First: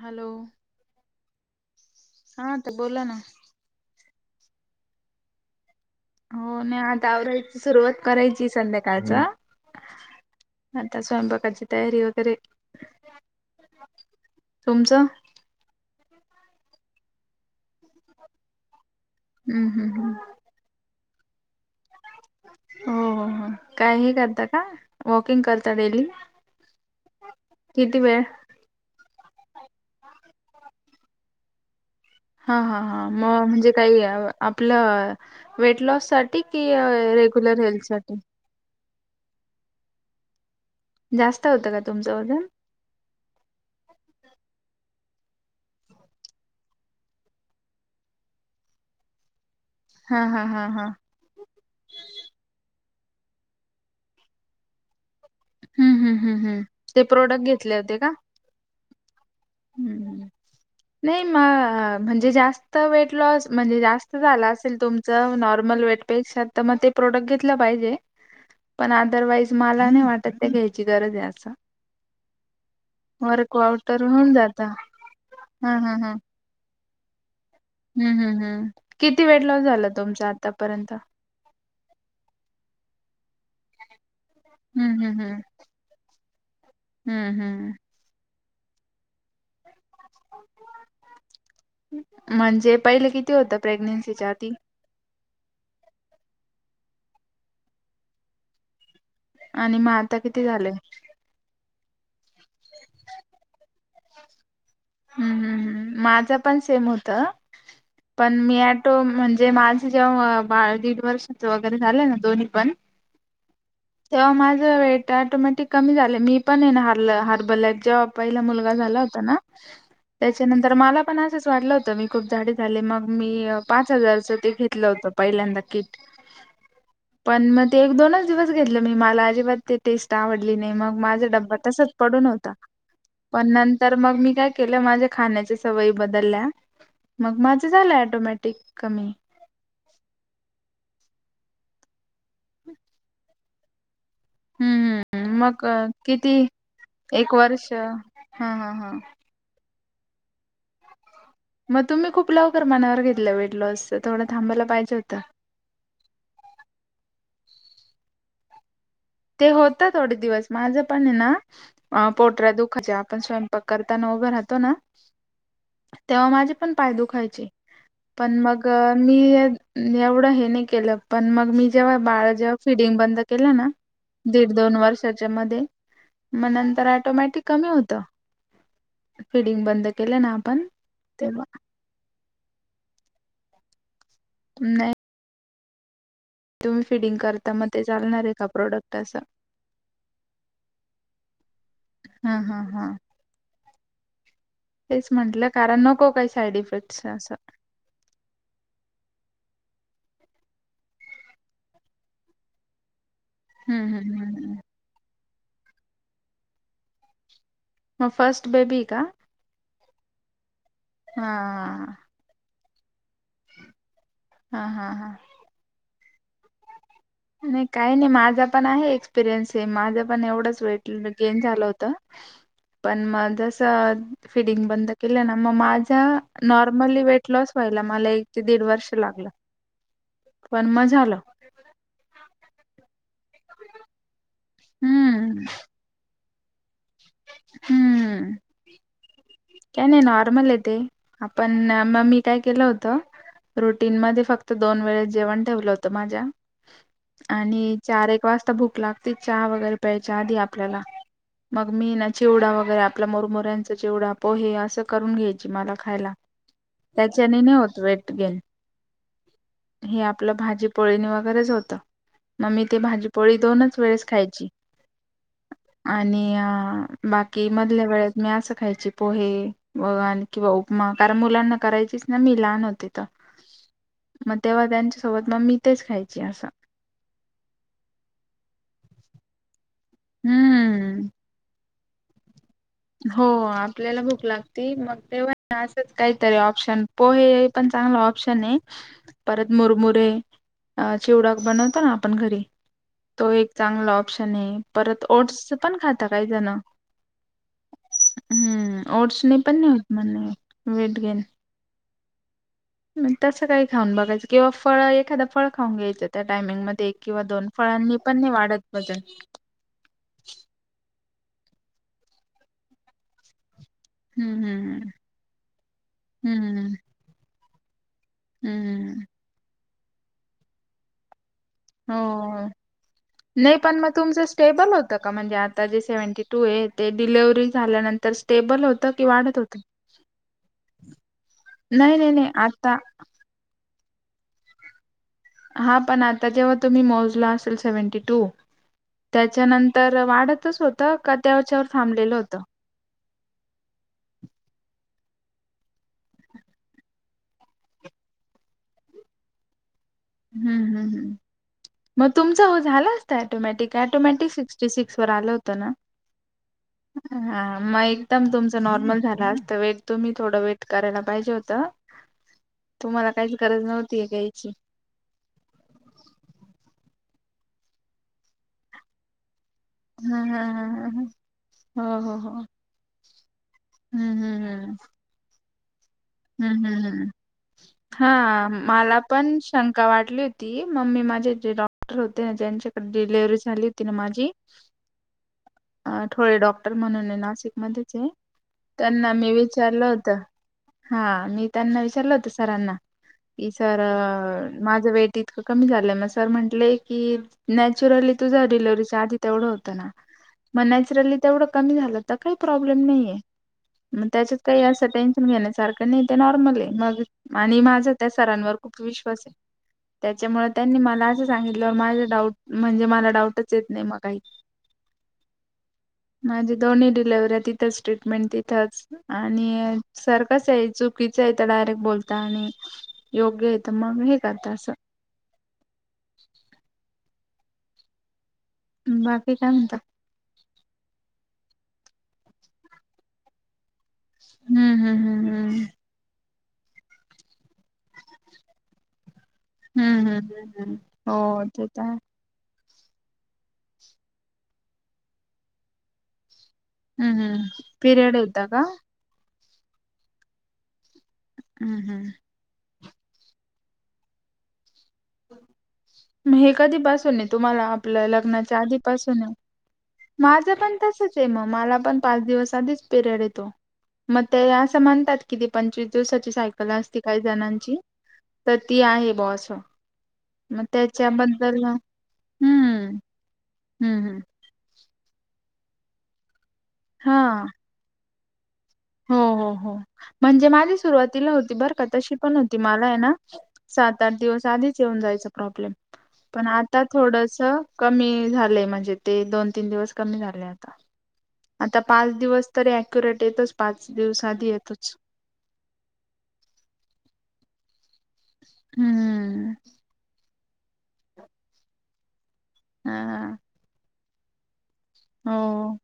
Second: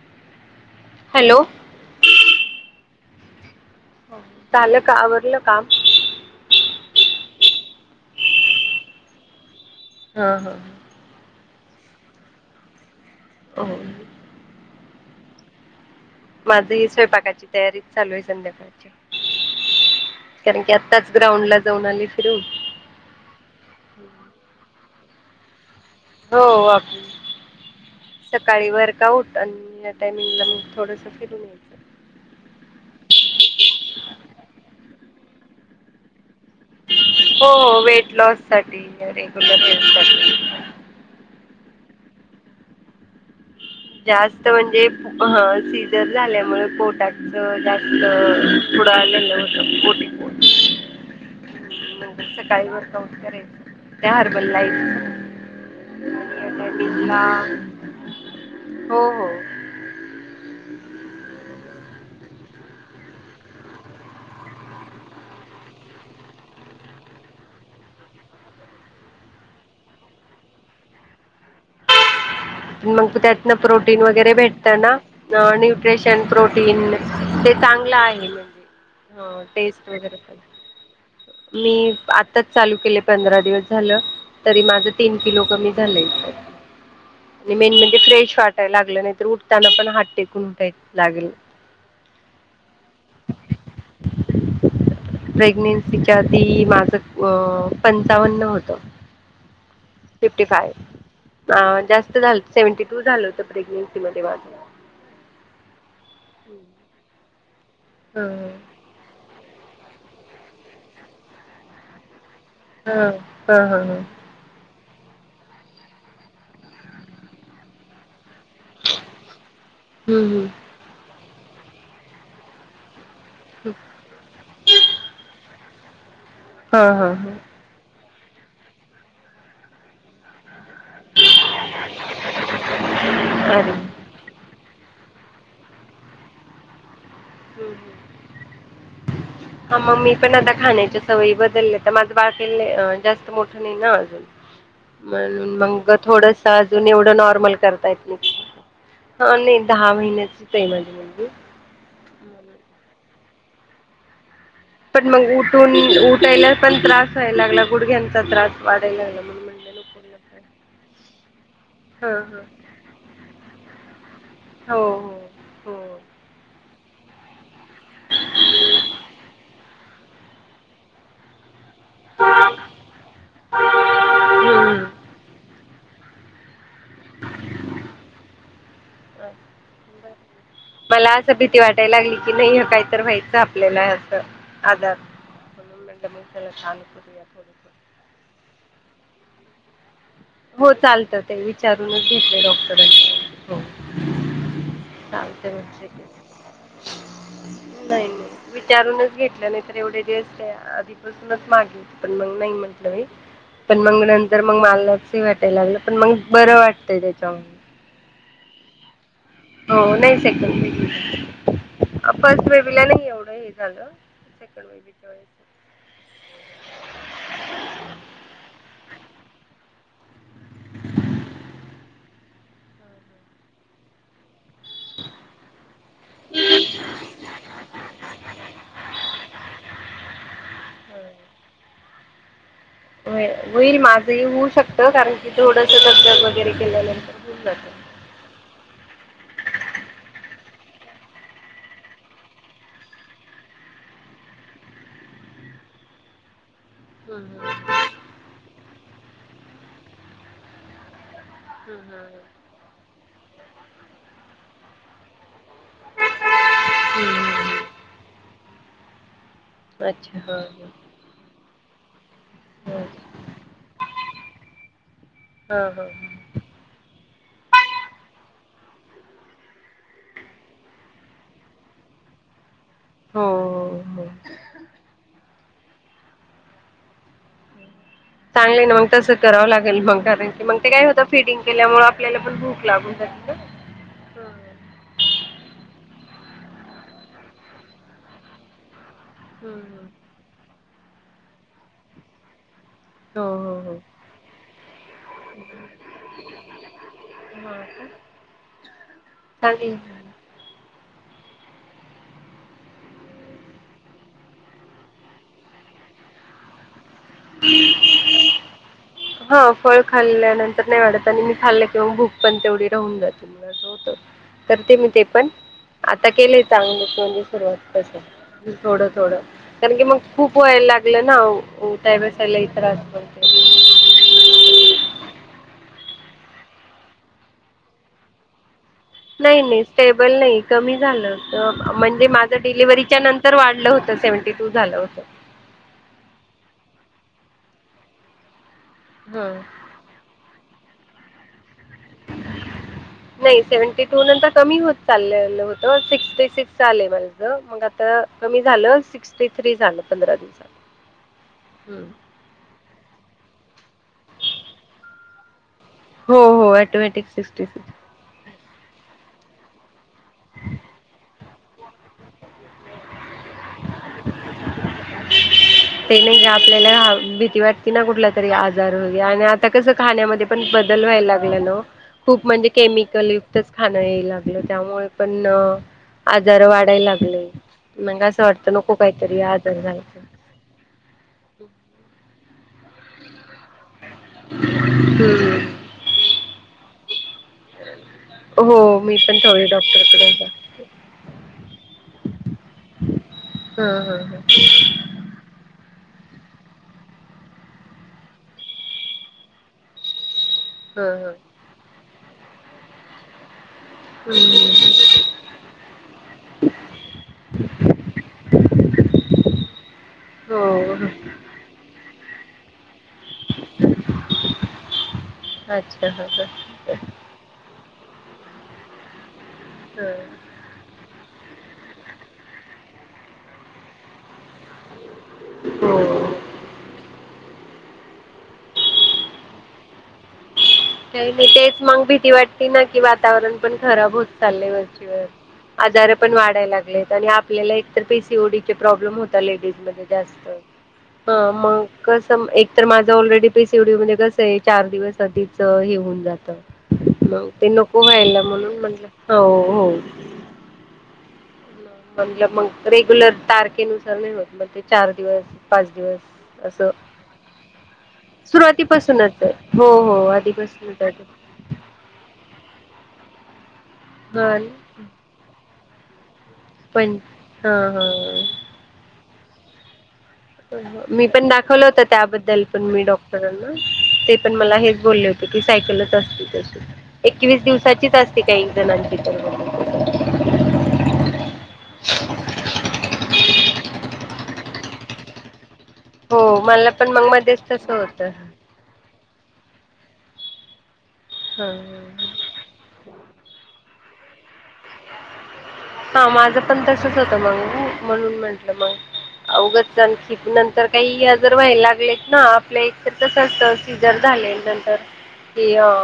Hello hello हा तर बोला ना. झालं का आवरलं काम. हो नाही आता आवरायची सुरुवात करायची संध्याकाळच. हा हा. आता स्वयंपाकाची तयारी वगैरे. हो समच माझ ही स्वयंपाकाची तयारी चालू आहे संध्याकाळची हम्म हम्म हम्म त्याच ग्राउंड ला जाऊन आली फिरून हो हो हो कायही करता का वॉकिंग कर हो आप किती वेळ सकाळी वर काउठ आणि या टायमिंगला मग थोडस फिरून यायचं हा हा हा म म्हणजे काही आपलं वेट लॉस साठी कि रेग्युलर हेल्थ साठी रे गु जास्त होतं का तुमचं वजन जास्त म्हणजे सीझन झाल्यामुळे पोटाच जास्त पुढे आलेले हा हा हा हा नंतर सकाळी वर्कआउट त्या हरबल लाइफ हम्म हम्म हम् हम् ते प्रोडक्ट घेतले होते का हो हो हम्म नाही म म्हणजे जास्त वेट लॉस म्हणजे जास्त झाला असेल तुमचं नॉर्मल वेट पेक्षा, ते प्रॉडक्ट घेतला पाहिजे पण अदरवाईज मला नाही वाटत. फक्त घ्यायची गरज आहे आता. मग त्यातन प्रोटीन वगैरे जात हा भेटतं ना हा हा न्यूट्रिशन, प्रोटीन. चांगला हम्म आहे हम्म हम्म किती वेट म्हणजे लॉस झाला टेस्ट वगैरे तुमचा आतापर्यंत मी आताच चालू केले. पंधरा दिवस झालं तरी माझं हम्म तीन हम्म हम्म किलो कमी झालंय. हम्म आणि हम्म मेन म्हणजे फ्रेश वाटायला लागलं नाही तर उठताना पण हात टेकून उठायला लागेल म्हणजे पहिले किती होतं प्रेग्नेन्सीच्या आधी. प्रेग्नेन्सीच्या आधी माझ अ पंचावन होत, आणि मग आता किती फिफ्टी फाय झालंय जास्त झाल सेव्हनटी टू झालं होत प्रेग्नेन्सी मध्ये माझं. हम, हम माझं पण सेम होतं ह मी ऑटो म्हणजे जे मागचं बाळ दीड वर्षाचा वगैरे झालं ना दोन्ही पण ह तेव्हा माझ वेट आटोमॅटिक कमी झाले मी पण येणार हर्बल जॉब. पहिला मुलगा झाला होता ना हम्म त्याच्यानंतर मला पण असंच वाटलं होतं मी खूप जाडी झाली मग मी पाच हजारचं ते घेतलं होतं पहिल्यांदा किट. हा हा हा पण मग ते एक दोनच दिवस घेतलं मी मला अजिबात ते टेस्ट आवडली. घेतली नाही मग माझा डबा तसाच पडून होता पण अरे नंतर मग मी काय केलं माझ्या खाण्याच्या सवयी बदलल्या. मग माझं झालं ऑटोमॅटिक कमी ह मग मी पण आता खाण्याच सवय बदलले तर माझं बाळ लई जास्त मोठ नाही ना. हम्म हम्म. म्हणून मग किती थोडस अजून एवढं एक नॉर्मल वर्ष हा करतायेत हा हा ह नाही. दहा महिन्याची माझी मुलगी. [inaudible] मग तुम्ही खूप लवकर मनावर घेतलं वेटलोस थोडं थांबायला पाहिजे पण होतं. मग उठून उठायला पण त्रास व्हायला लागला गुडघ्यांचा त्रास वाच ते होत थोडे दिवस माझ्यापण ना हा हा पोटऱ्या दुखत्या आपण स्वयंपाक. करताना उभं राहतो ना हो हो हो तेव्हा माझे पण पाय दुखायचे. पण मग मी एवढं हे नाही केलं पण मग मी जेव्हा बाळ जेव्हा फिडिंग बंद केलं ना, दीड दोन हम्म वर्षाच्या मध्ये मग नंतर ऑटोमॅटिक कमी होत. फिडिंग बंद केले ना आपण तेव्हा, कि नाही काही तर व्हायचं आपल्याला असं नाही आजार म्हणून म्हटलं मग त्याला चालू तुम्ही फिडिंग करूया करता मग ते थोडस चालणार एका प्रॉडक्ट असं. हो चालत ते विचारूनच हा घेतले हा हा डॉक्टरांशी हो. तेच म्हंटलं चालतय कारण म्हणजे नको काही साईड इफेक्ट्स असं नाही नाही विचारूनच घेतला त्यानी, तर, एवढे टेस्ट आधीपासूनच मागे हो पण मग नाही म्हटलं. पण हम्म मग हम्म नंतर मग हम्म मलालाचही वाटायला लागलं पण मग बरं वाटतय त्याच्यामुळे. मग फर्स्ट बेबी का? हो नाही सेकंड. हां तिला नाही एवढे हे झालं हा सेकंड हा बेबी हा च्या वेळेस. पिरियन्स हे माझं पण एवढंच वेट गेन झालं होत. पण मग तस फिडिंग बंद केलं ना मग माझं नॉर्मली वेट लॉस व्हायला मला एक ते दीड वर्ष लागलं. पण मग झालं. हो होईल माझंही होऊ शकतं कारण की थोडस दब दब वगैरे केलेले हु काही नाही नॉर्मल ते पण मग मी काय केलं होतं. रुटीन मध्ये फक्त दोन वेळेस जेवण ठेवलं होतं माझ्या आणि, चार एक वाजता भुकऽऽ लागते, चहा वगैरे प्यायच्या आधी आपल्याला,, मग मी ना चिवडा वगैरे आपला मुरमुरऽऽ चिवडा, पोहे, अस करून घ्यायची मला खायला. त्याच्यानी नै होत वेट गेन. हे अच्छा आपलं हा भाजी पोळीनी वगैरेच होतं,, मग मी ते हा भाजीपोळी दोनच वेळेसऽऽ खायची,, हा हा आणि अंऽऽ बाकी, मधल्या वेळेत मी असं खायची पोहे व आणि किंवा उपमा,, कारण मुलांना करायऽऽ चीस ना,, मी लहान होते हो हो मग तेव्हा, त्यांच्या सोबतऽऽ मग मी तेच खायची असंऽऽ चांगले ना मग तसं करावं लागेल,, मग,, कारण की मग ते काय होतं हम्म फिडिंग केल्यामुळं आपल्याला पण भूकऽऽ हो ऽऽआपल्याला भूक लागती मग तेव्हाऽऽ असच काहीतरी ऑप्शन पोहे पण चांगलं ऑप्शन आय,, परत हम्म मुरमुरेऽऽ अ चिवडाक बनवताो ना आपण घरी. हो तो एक हो हो चांगला ऑप्शन आहे,, परत ओट्स पण खाता कायी जणंऽऽ हा का हम्म,, ओट्स नाही पण नाही होत चालेल. म्हनं,,, वेट गेन.. मग तसं काही खाऊन बघायचं किंवा फळं,,, एखाद फळ खाऊन घ्यायचं त्या टायमिंगमध्येध्ये एक किंवा दोन फळंऽऽ नी, पण नै वाढत. वजन हो, फळ खाल्ल्यानंतर नाही वाढत आणि मी खाल्ले किंवा भूक पण तेवढी राहून जाते. तर हम्म करते हम्म मी ते पण,, आता केलेय हम्म चांगलीच म्हणजे, सुरुवातऽ स, थोडं, हम्म थोडं कारण की मग खूप व्हायला लागलं नाऽऽ हो, नाही पण मग तुमचंऽऽ स्टेबल होतं का म्हणजे,, आता जे सेव्हंटी टू आहे ते डिलेवररी झाल्यानंतर स्टेबल होतऽऽ नाही नाही,, स्टेबल नाही, कमी झालं,, नाही म्हणजे नाही नाही माझं आता डिलिव्हरीच्या नंतर वाढलं होतऽऽ सेव्हंटी टू झालं होत. हा पण आता जेव्हा तुम्ही मोजला असेल सेव्हन्टी टूऽऽ हां. त्याच्यानंतर वाढतच होत का? त्याच्यावरऽऽ नाही सेव्हनटी टू नंतर कमी होतऽऽ चाललेल होत,, सिक्सटी सिक्स झालय माझ,, मग आता कमी झालं, सिक्सटी थ्री झालंऽऽ हहह, मग तुमच झाला असत अॅटोमॅटिक,, अॅटोमॅटिक सिक्टी सिक्सऽऽ हा, हो हो ऑटोमॅटिक सिक्स्टी सिक्स मग एकदम तुमऽऽ नॉर्मल झाला असतं वेट,, तुम्ही थोड वेट करायला पाहिजे होतऽऽ तुम्हाला काहीच गरज नव्हती हे घ्यायची. ते नाही ग आपल्याला भीती वाटते ना कुठला तरी आजार होईल,, आणिऽऽ आता कसं हा खाण्यामध्ये हा पण हा बदल हा व्हायला हा. लागलाय नाद ओ,, न हो हो खूप हो. म्हणजे केमिकलऽऽ च खाणं येय हम्म लागलं,, हम्म हम्म. त्यामुळे पणऽऽ हम्म, हम्, हम्, मग असं हां, वाटतं नको मला काहीतरी पणऽ आजार झाला शंका वाढली होती,, मग मी माझे जे डॉक्टर होते ना ज्यांच्याकडे डिलेव्हरी झाली ऽऽ ती ना माझी,, तर अ थोळे डॉक्टर म्हणून य नाशिक मध्येऽऽ हम्म हो त्यांना पण मी थोडी विचारलं होत. डॉक्टरकडे जा हां, मी त्यांना विचारलं होत सरांना,, की हा सर हा ह माझं वेट इतकं कमीऽऽ सर म्हंटले,, की नॅचरली तुझं डिलिव्हरी च्या आधी तेवढ होत नाऽऽ मग हा हा नॅचरली तेवढं कमी झालं तर काही प्रॉब्लेम नाहीय.. मग त्याच्यात काही हम्म असं टेन्शन घेण्यासारखंऽऽ आणि ते नॉर्मल आय,,, मग आणि माझा त्या सरांवर खूप विश्वास आय.. हो त्याच्यामुळे त्यांनी हो मला असं सांगितल्यावर माझ डाऊट म्हणजे,,, मला डाऊटच येत नाही मग काही.. [inaudible] हा माझे दोनही डिलेवरी तिथऽऽ मे तिथच,, आणी ह सर कसयऽऽ य डायरेक्ट बोलता आणि,, योग्य ये त मग हे करता असंऽऽ हो. बाकी काय म्हनता का नाही तेच मग भीती वाटते ना की वातावरण पण खराब होत चाललय हम्म वरचेवर हम्म हम्म आजार पण वाढाय लागलेत आणि आपल्याला एकतर पीसीओडी चे प्रॉब्लेम होतच आता लेडिज मध्ये हम्म हम्म जास्त हम्म हम्म हम्म. हो ते तर आहे तर माझं ऑलरेडी पीसीओडी मध्ये कसं आहे चार दिवस आधीच हे होऊन जात हम्म मग हम्म ते नको पिरियड व्हायला येता म्हणून का म्हटलं हो हो हम्म हम्म म्हटलं मग रेग्युलर तारखेनुसार नाही होत मग ते चार दिवस पाच दिवस मग हे अस कधीपासून आहे तुम्हाला सुरुवातीपासूनच आहे हो माझ पण आधीपासूनच तसंच आहे मग मला पण पाच दिवस आधीच पिरीयड येतो मग ते हा असं म्हणतात किती पंचवीस दिवसाचे सायकल पण असती काही हा जणांची हा तर ती आहे अस मी पण दाखवलं होत त्याबद्दल पण मी हम्म डॉक्टरांना हम्म ते हम्म पण मला हेच बोलले होते की सायकलच असती हा एकवीस दिवसाचीच असते काहींची हो हो हो [inaudible] म्हणजे माझी सुरुवातीला होती बर का तशी पण होती मला आहे ना सात आठ दिवस आधी येऊन जायचा प्रॉब्लेम हो पण मला आता मग थोडस मध्येच तसं होतं कमी झालंय म्हणजे ते दोन दोन तीन दिवस कमी झालय आता आता हा पाच दिवस तरी अॅक्युरेट येतच पाच दिवस आधी येतोच हा माझं पण तसच होत मग म्हणून म्हंटलं मग हम्म उघच [unintelligible] तर काही जर व्हायला लागलेत ना आपलं एकतर कसं हा असतं सीझर झाले नंतर कि हो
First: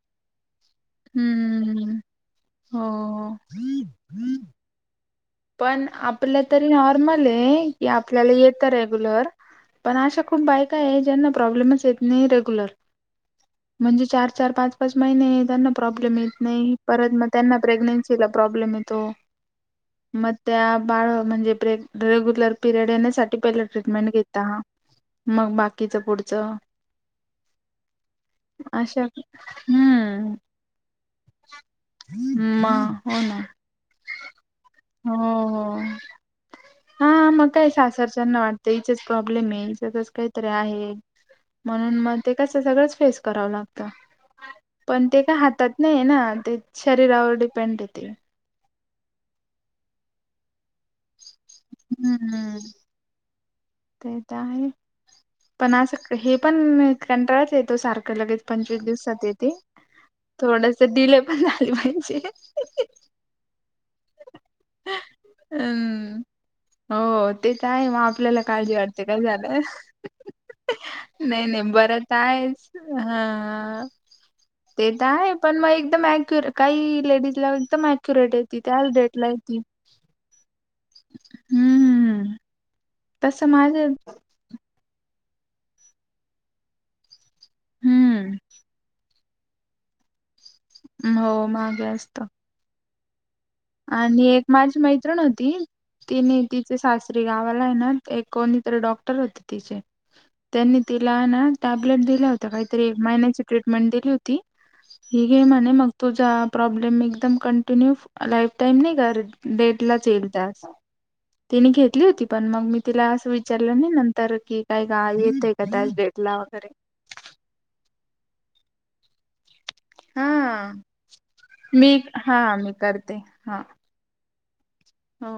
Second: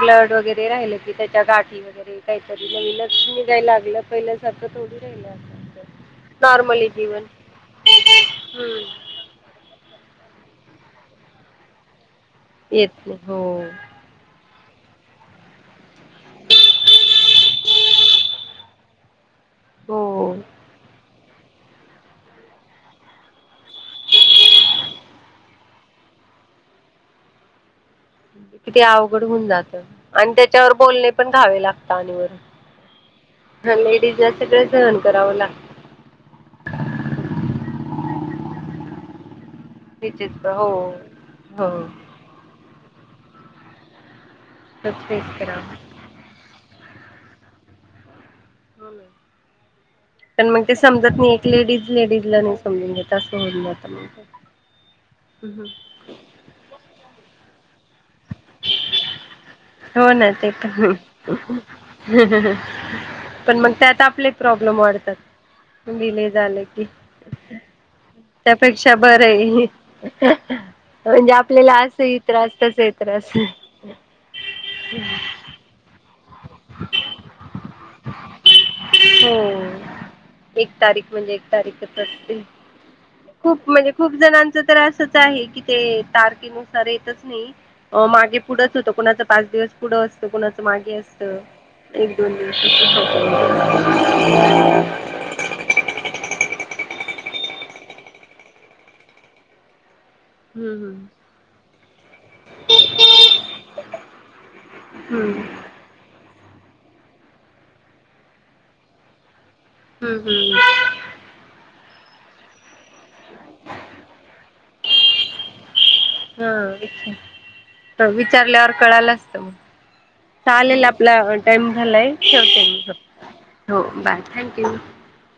ब्लड वगैरे राहिलेत की त्याच्या गाठी हम्म वगैरे काहीतरी नवीनच निघाय लागलं हो पहिल्यासारखं थोडीच पण आपलं तरी जीवन नॉर्मल आहे की आपल्याला येतं हम्म रेग्युलर पण अशा खूप बायका काय आहे ज्यांना प्रॉब्लेमच येत नाही नाही रेगुलर येत नाही हो म्हणजे चार चार पाच पाच महिने त्यांना प्राॅब्लेम येत नाही परत मग त्यांना प्रेग्नेन्सीला प्रॉब्लेम येतो हो मग त्या बाळ म्हणजे प्रे रेग्युलर पिरियड येण्यासाठी पहिला ट्रीटमेंट घेता मग बाकीच पुढचं [unintelligible] किती अशा अवघड होऊन जात आणि हम्म त्याच्यावर बोलणे पण खावे लागत आणि वर म हो ना हा लेडीजला सगळ सहन हो करावं हो लागत. हा मग काय सासरच्याना वाटतं हिजच प्रॉब्लेम आहे. हिज्यातच तिचेच काहीतरी हो आहे हो म्हणून मग ते कस सगळंच फेस करावं लागत. तोच पण ते फेस का करावा. हातात नाही ना ते शरीरावर डिपेंड येत. त्यांना मग ते समजत नाही एक लेडीज लेडीज ला नाही हम्म. समजून घेत असं होऊन जातं. ते तर मग. आहे पण असं हे पण कंटाळच येतो सारखा लगेच पंचवीस दिवसात येते. हो ना ते पण थोडस डिले पण झाली पाहिजे. हहहह मग ते आता आपले प्रॉब्लेम वाढतात. हम्म डिले झालं की हो ते तर आहे मग आपल्याला काळजी त्यापेक्षा वाटते काय बरं झालं. आहे. म्हणजे नाही नाही आपल्याला बरंच असंही त्रास आहेच. तसही त्रास. अ ते तर आहे पण मग एकदम. अॅक्युरेट काही लेडीज ला एकदम अक्युरेट येते. त्याच डेटला हो येते. एक तारीख म्हणजे एक तारीखच हम्म असतील. तसं खूप माझे म्हणजे खूप जणांच तर असंच आहे की ते तारखेनुसार येतच. मागे हम्म पुढंच होतं कोणाच पाच दिवस पुढं असतं कोणाचं मागे असत. हो मागे एक असत दोन दिवसांतच होते. आणि एक माझी मैत्रिण होती. तिने तिचे सासरी गावाला आहे ना एक कोणीतरी डॉक्टर होते तिचे त्यांनी हम्म तिला ना टॅबलेट दिल्या होता काहीतरी एक महिन्याची ट्रीटमेंट दिली होती. हे हम्म हम्म घे म्हणे मग तुझा प्रॉब्लेम एकदम कंटिन्यू लाईफ टाईम नाही कर. डेट लाच हम्म येईल हम्म त्यास तिने घेतली होती पण मग मी तिला असं विचारलं नाही नंतर कि काय येतय का त्या डेट ला वगैरे त विचार कळाला असतं मग हा चालेल आपला टाइम मी झालाय हा मी शेवटे करते हा हो बाय. थँक्यू. हो.